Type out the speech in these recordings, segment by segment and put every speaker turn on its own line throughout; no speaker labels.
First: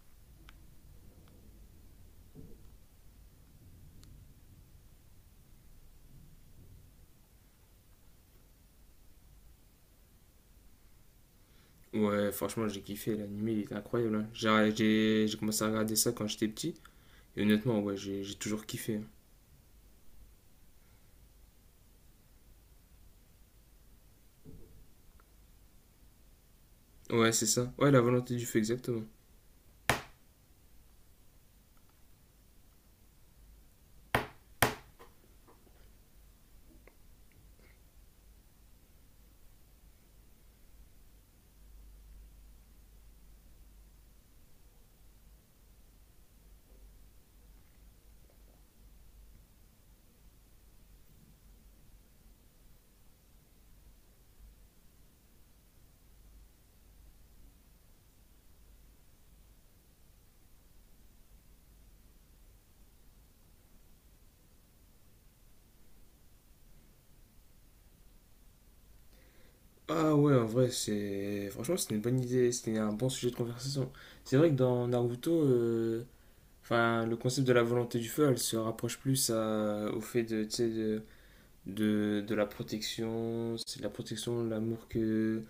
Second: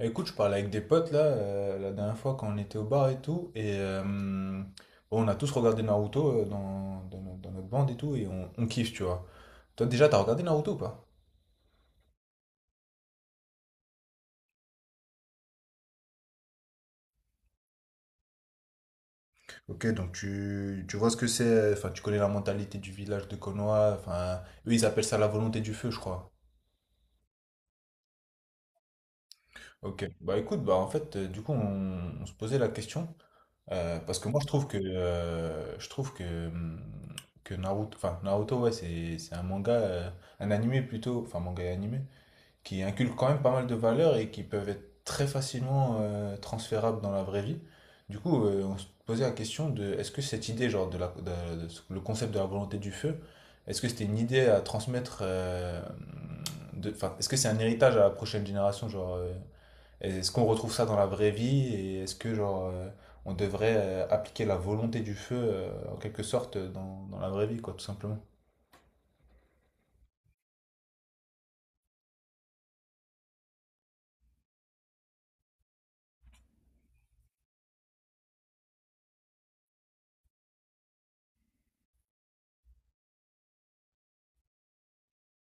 Écoute, je parlais avec des potes là, la dernière fois quand on était au bar et tout, et on a tous regardé Naruto dans, dans no- dans notre bande et tout, et on kiffe, tu vois. Toi déjà, t'as regardé Naruto ou pas?
Ouais, franchement, j'ai kiffé, l'animé, il était incroyable. Hein. J'ai commencé à regarder ça quand j'étais petit, et honnêtement, ouais, j'ai toujours kiffé.
Ok, donc tu vois ce que c'est, enfin tu connais la mentalité du village de Konoha, enfin eux ils appellent ça la volonté du feu, je crois.
Hein. Ouais, c'est ça. Ouais, la volonté du feu, exactement.
Ok, bah écoute, bah en fait, du coup on se posait la question. Parce que moi je trouve hum, que Naruto, ouais, c'est un manga un animé plutôt, enfin manga et animé, qui inculque quand même pas mal de valeurs et qui peuvent être très facilement transférables dans la vraie vie. Du coup on se posait la question de est-ce que cette idée genre de le concept de la volonté du feu, est-ce que c'était une idée à transmettre, de enfin est-ce que c'est un héritage à la prochaine génération, genre est-ce qu'on retrouve ça dans la vraie vie, et est-ce que genre on devrait appliquer la volonté du feu en quelque sorte, dans la vraie vie, quoi, tout simplement.
Ah ouais, en vrai, franchement, c'était une bonne idée, c'était un bon sujet de conversation. C'est vrai que dans Naruto, enfin, le concept de la volonté du feu, elle se rapproche plus au fait de, tu sais, de la protection, c'est de la protection, l'amour que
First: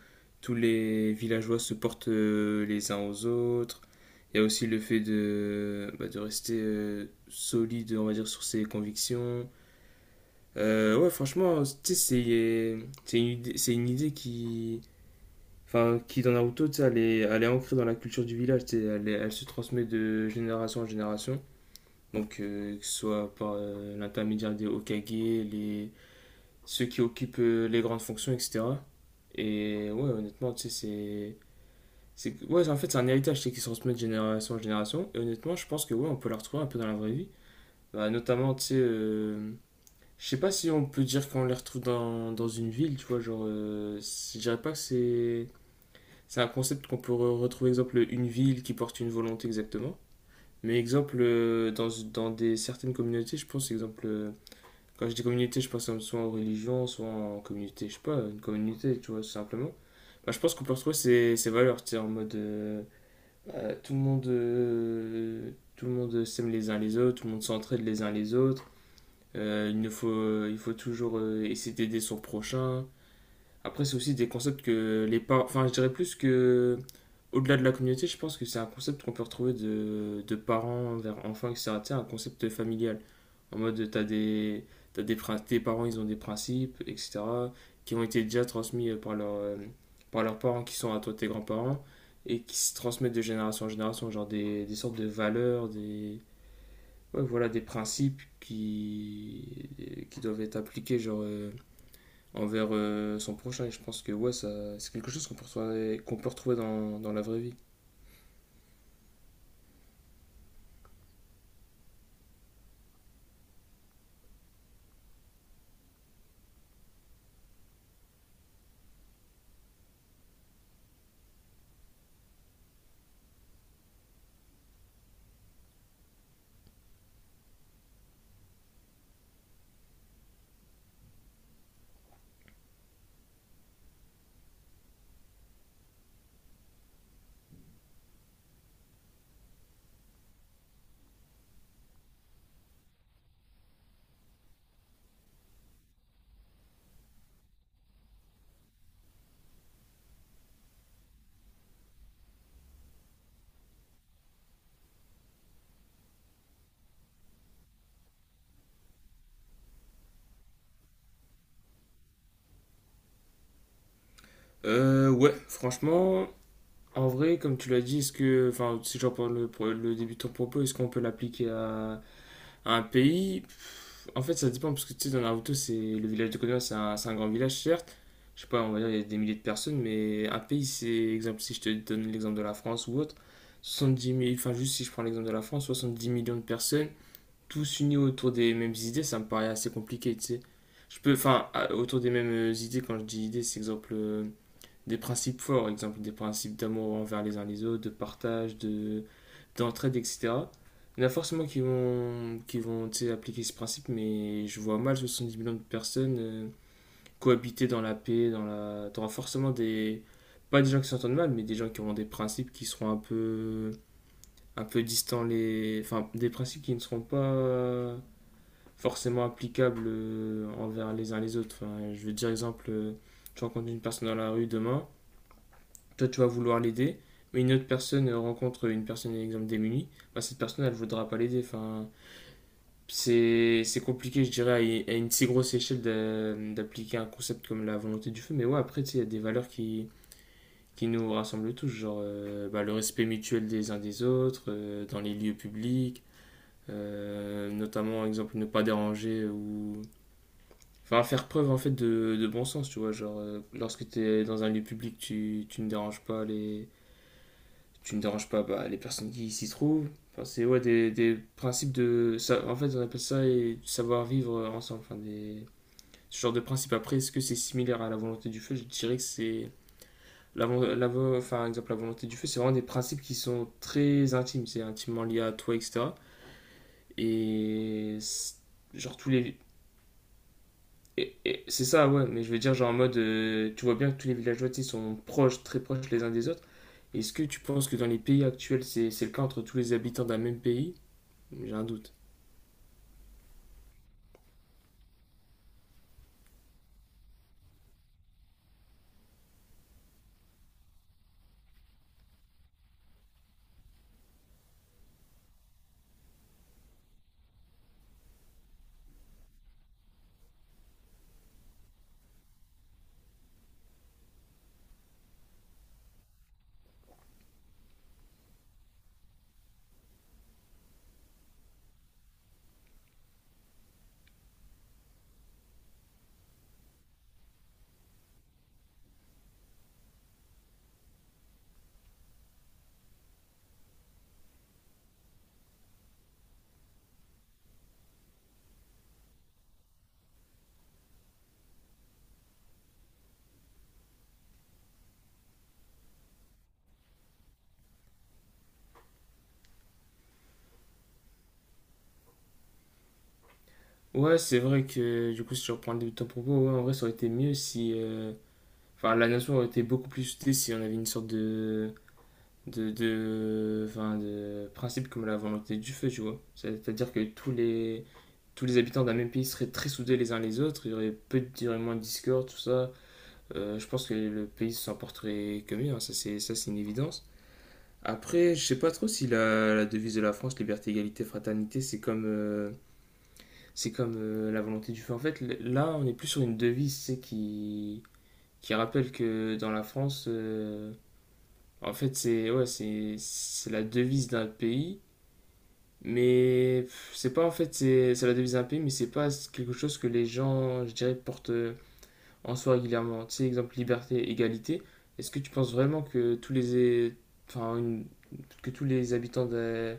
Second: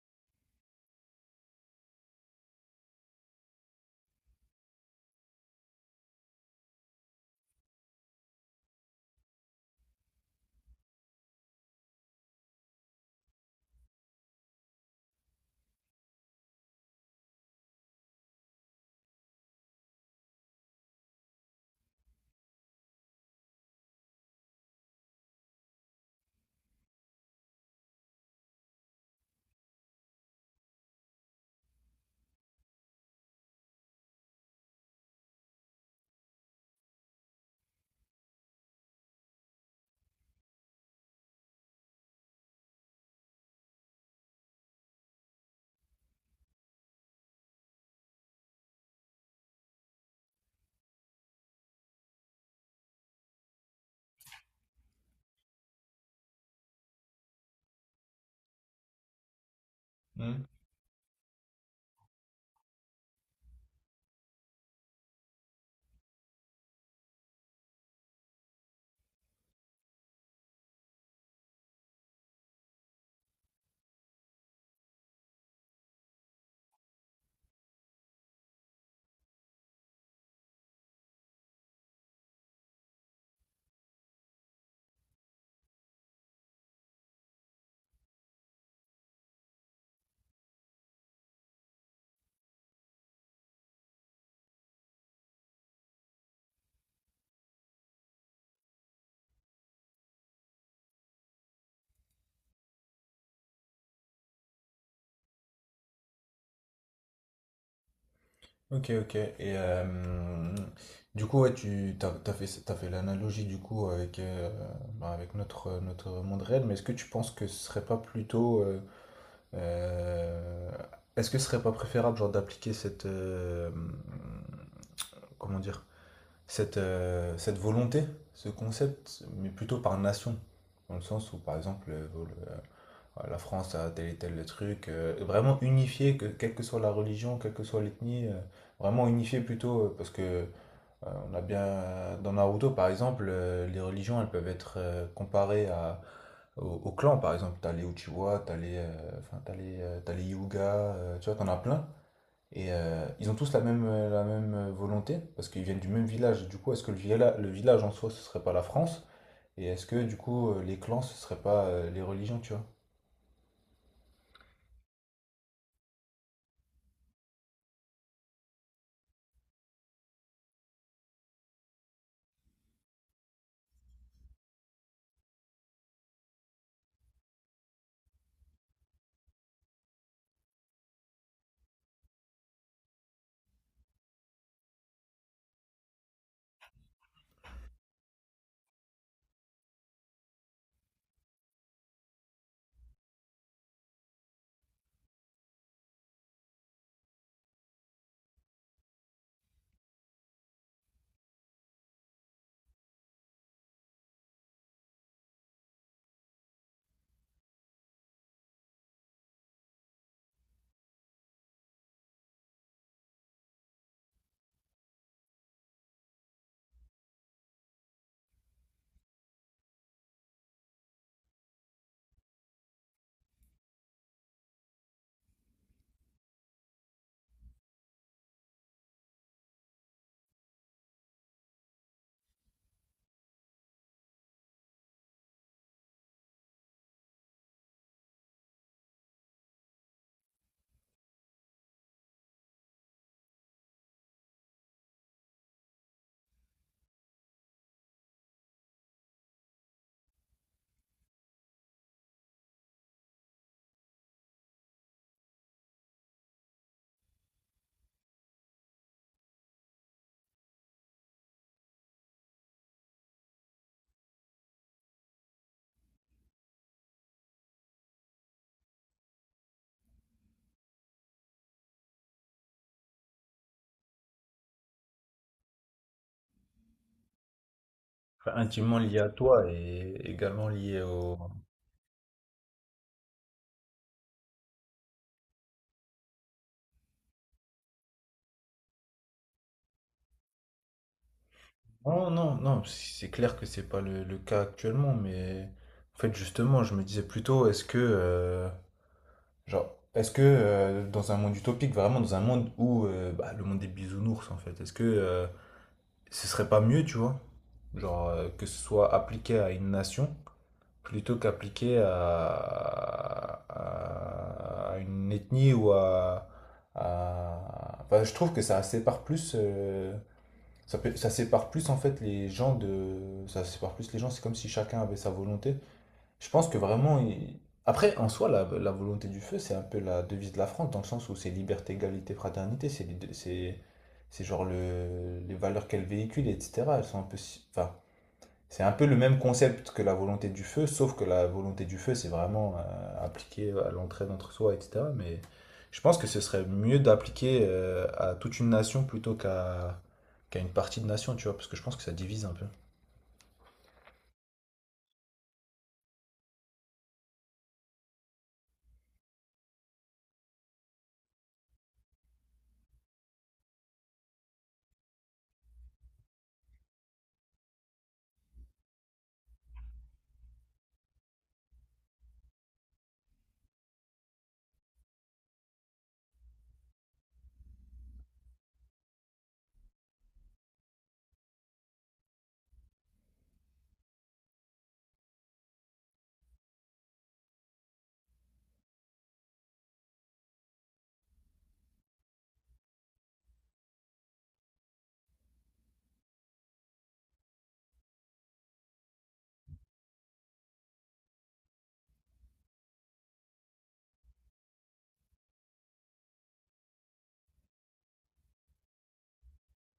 tous les villageois se portent les uns aux autres. Il y a aussi le fait de, bah, de rester solide, on va dire, sur ses convictions. Ouais, franchement, tu sais, c'est une idée qui, enfin, qui dans Naruto, tu sais, elle est ancrée dans la culture du village, tu sais, elle se transmet de génération en génération. Donc, que ce soit par l'intermédiaire des Hokage, ceux qui occupent les grandes fonctions, etc. Et ouais, honnêtement, tu sais, c'est. C'est ouais, en fait, c'est un héritage tu sais, qui se transmet de génération en génération. Et honnêtement, je pense que ouais, on peut la retrouver un peu dans la vraie vie. Bah, notamment, tu sais, je sais pas si on peut dire qu'on les retrouve dans une ville, tu vois. Genre, je dirais pas que C'est un concept qu'on peut retrouver, exemple, une ville qui porte une volonté exactement. Mais exemple, dans des, certaines communautés, je pense, exemple, quand je dis communauté, je pense soit en religion, soit en communauté, je sais pas, une communauté, tu vois, simplement. Bah, je
Hmm.
pense qu'on peut retrouver ces valeurs, tu sais, en mode tout le monde, s'aime les uns les autres, tout le monde s'entraide les uns les autres. Il ne faut, il faut toujours essayer d'aider son prochain. Après, c'est aussi des concepts que les parents, enfin, je dirais plus que au-delà de la communauté, je pense que c'est un concept qu'on peut retrouver de parents vers enfants, etc. Tu sais, un concept familial. En mode, tes parents, ils ont des principes, etc. qui ont été déjà transmis par leurs parents, qui sont à toi tes grands-parents, et qui se transmettent de génération en génération, genre des sortes de valeurs, ouais, voilà, des principes qui doivent être appliqués, genre, envers son prochain. Et je pense que ouais, ça, c'est quelque chose qu'on peut retrouver dans la vraie vie.
Ok, ok, et du coup, ouais, tu t'as, t'as fait l'analogie du coup avec bah, avec notre notre monde réel, mais est-ce que tu penses que ce serait pas plutôt euh, est-ce que ce serait pas préférable, genre, d'appliquer cette comment dire, cette, cette volonté, ce concept, mais plutôt par nation. Dans le sens où, par exemple, la France a tel et tel truc, vraiment unifié, que, quelle que soit la religion, quelle que soit l'ethnie, vraiment unifié plutôt, parce que on a bien, dans Naruto, par exemple, les religions, elles peuvent être comparées à, au clan, par exemple. T'as les Uchiwa, t'as les Hyuga, tu vois, t'en as plein. Et ils ont tous la même, volonté, parce qu'ils viennent du même village. Du coup, est-ce que le village, en soi, ce serait pas la France? Et est-ce que, du coup, les clans, ce serait pas les religions, tu vois?
Ouais, franchement, en vrai, comme tu l'as dit, est-ce que, enfin, si je reprends le début de ton propos, est-ce qu'on peut l'appliquer à un pays? En fait, ça dépend, parce que tu sais, dans Naruto, c'est le village de Konoha, c'est un grand village, certes. Je sais pas, on va dire, il y a des milliers de personnes, mais un pays, c'est, exemple, si je te donne l'exemple de la France ou autre, soixante-dix 000, enfin, juste si je prends l'exemple de la France, 70 millions de personnes, tous unis autour des mêmes idées, ça me paraît assez compliqué, tu sais. Je peux, enfin, autour des mêmes idées, quand je dis idées, c'est exemple, des principes forts, exemple des principes d'amour envers les uns les autres, de partage, de d'entraide, etc. Il y en a forcément qui vont tu sais, appliquer ce principe, mais je vois mal 70 millions de personnes cohabiter dans la paix, dans t'auras forcément pas des gens qui s'entendent mal, mais des gens qui auront des principes qui seront un un peu distants enfin, des principes qui ne seront pas forcément applicables envers les uns les autres. Enfin, je veux dire, exemple, tu rencontres une personne dans la rue demain, toi tu vas vouloir l'aider, mais une autre personne rencontre une personne, exemple, démunie, bah, cette personne, elle voudra pas l'aider. Enfin, c'est compliqué, je dirais, à une si grosse échelle d'appliquer un concept comme la volonté du feu, mais ouais, après, tu sais, il y a des valeurs qui nous rassemblent tous, genre bah, le respect mutuel des uns des autres, dans les lieux publics, notamment, exemple, ne pas déranger enfin, faire preuve en fait de bon sens, tu vois, genre lorsque tu es dans un lieu public, tu ne déranges pas tu ne déranges pas bah, les personnes qui s'y trouvent. Enfin, c'est ouais, des principes en fait, on appelle ça et savoir-vivre ensemble. Enfin, ce genre de principe. Après, est-ce que c'est similaire à la volonté du feu? Je dirais que c'est. Enfin, exemple, la volonté du feu, c'est vraiment des principes qui sont très intimes. C'est intimement lié à toi, etc. Et.
Enfin, intimement
Genre,
lié à
tous les.
toi et également lié
et-
au...
et C'est ça, ouais, mais je veux dire, genre en mode, tu vois bien que tous les villageois, tu sais, sont proches, très proches les uns des autres. Est-ce que tu penses que dans les pays actuels, c'est le cas entre tous les habitants d'un même pays? J'ai un doute.
Non, non, non, si, c'est clair que c'est pas le cas actuellement, mais en fait, justement, je me disais plutôt, est-ce que, est-ce que dans un monde utopique, vraiment dans un monde où bah, le monde des bisounours, en fait, est-ce que ce serait pas mieux, tu vois, genre, que ce soit appliqué à une nation plutôt qu'appliqué à une ethnie ou enfin, je trouve que ça sépare plus, ça sépare plus en fait les gens ça sépare plus les gens. C'est comme si chacun avait sa volonté, je pense que vraiment après, en soi, la volonté du feu, c'est un peu la devise de la France, dans le sens où c'est liberté, égalité, fraternité. C'est genre les valeurs qu'elle véhicule, etc. Elles sont un peu enfin, c'est un peu le même concept que la volonté du feu, sauf que la volonté du feu, c'est vraiment appliqué à l'entraide entre soi, etc. Mais je pense que ce serait mieux d'appliquer à toute une nation plutôt qu'à qu'à une partie de nation, tu vois, parce que je pense que ça divise un peu.
Ouais, c'est vrai que du coup, si je reprends le début de ton propos, ouais, en vrai, ça aurait été mieux si. Enfin, la nation aurait été beaucoup plus soutenue si on avait une sorte de. Enfin, de principe comme la volonté du feu, tu vois. C'est-à-dire que tous les habitants d'un même pays seraient très soudés les uns les autres, il y aurait moins de discorde, tout ça. Je pense que le pays s'en porterait que mieux, hein, ça, c'est une évidence. Après, je sais pas trop si la devise de la France, liberté, égalité, fraternité, c'est comme la volonté du feu. En fait, là, on est plus sur une devise, c'est qui rappelle que dans la France, en fait, c'est ouais, c'est la devise d'un pays, mais pff, c'est pas en fait c'est la devise d'un pays, mais c'est pas quelque chose que les gens, je dirais, portent en soi régulièrement. Tu sais, exemple liberté, égalité. Est-ce que tu penses vraiment que tous les é- enfin une- que tous les habitants de,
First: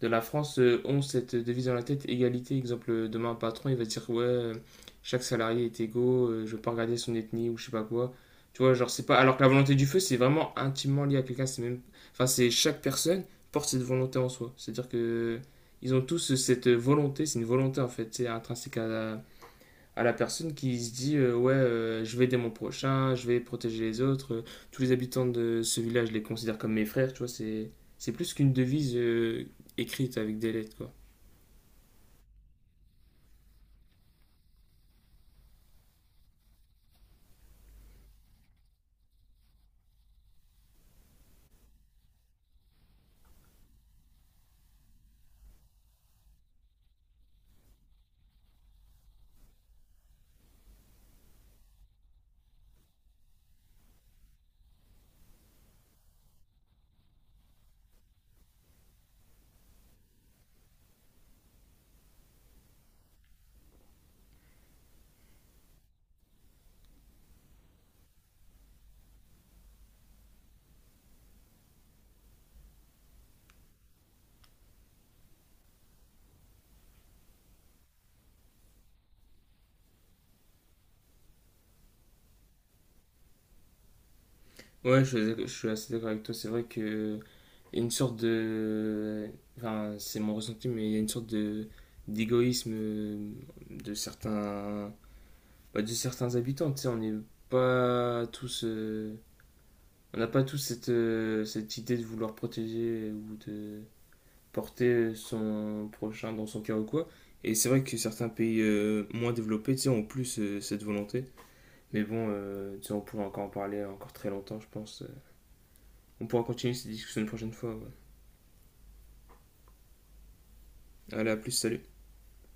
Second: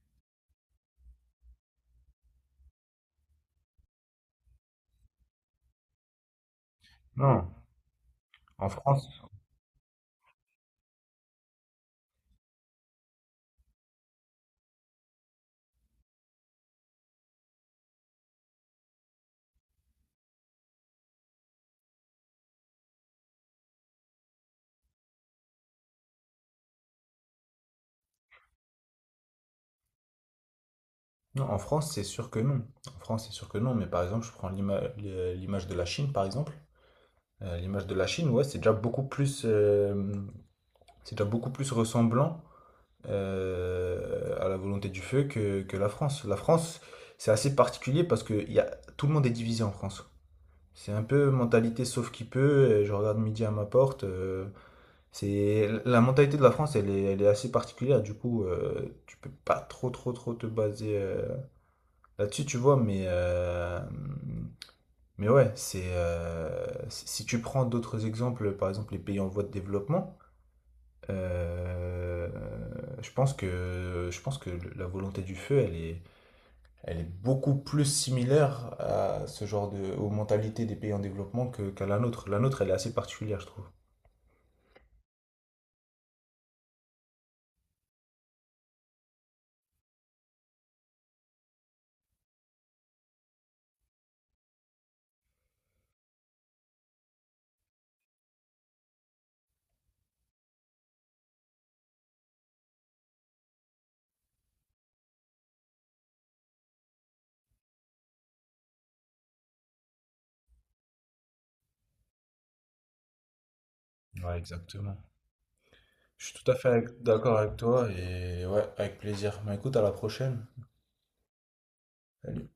de la France ont cette devise dans la tête, égalité. Exemple, demain un patron, il va dire ouais, chaque salarié est égaux, je veux pas regarder son
Non.
ethnie ou je sais pas quoi. Tu
En
vois, genre c'est
France.
pas. Alors que la volonté du feu, c'est vraiment intimement lié à quelqu'un. C'est même, enfin c'est chaque personne porte cette volonté en soi. C'est-à-dire que ils ont tous cette volonté, c'est une volonté en fait, c'est intrinsèque à la personne qui se dit ouais je vais aider mon prochain, je vais protéger les autres, tous les habitants de ce village je les considère comme mes frères, tu vois, c'est plus qu'une devise écrite avec des lettres quoi.
Non, en France, c'est sûr que non. En France, c'est sûr que non. Mais par exemple, je prends l'image de la Chine, par exemple. L'image de la Chine, ouais, c'est déjà beaucoup plus, c'est déjà beaucoup plus ressemblant à la volonté du feu que la France. La France, c'est assez particulier parce que il y a, tout le monde est divisé en France. C'est un peu mentalité sauf qui peut. Je regarde midi à ma porte. C'est la mentalité de la France, elle est assez particulière. Du coup, tu peux pas trop te baser là-dessus, tu vois, mais ouais, c'est si tu prends d'autres exemples, par exemple les pays en voie de développement, euh, je pense que la volonté du feu, elle est beaucoup plus similaire à ce genre de, aux mentalités des pays en développement que, qu'à la nôtre. La nôtre, elle est assez particulière, je trouve.
Ouais, je suis assez d'accord avec toi, c'est vrai que il y a une sorte de enfin c'est mon ressenti mais il y a une sorte de d'égoïsme de certains de certains habitants, tu sais, on n'est pas tous on n'a pas tous cette idée de vouloir protéger ou de porter son prochain dans son cœur ou quoi. Et c'est vrai que certains pays moins développés tu sais, ont plus cette volonté. Mais bon, tu sais, on pourra encore en parler encore très
Ouais,
longtemps, je
exactement.
pense.
Je
On
suis
pourra
tout à fait
continuer cette discussion une
d'accord
prochaine
avec
fois. Ouais.
toi, et ouais, avec plaisir. Bah écoute, à la prochaine.
Allez, à plus, salut.
Salut.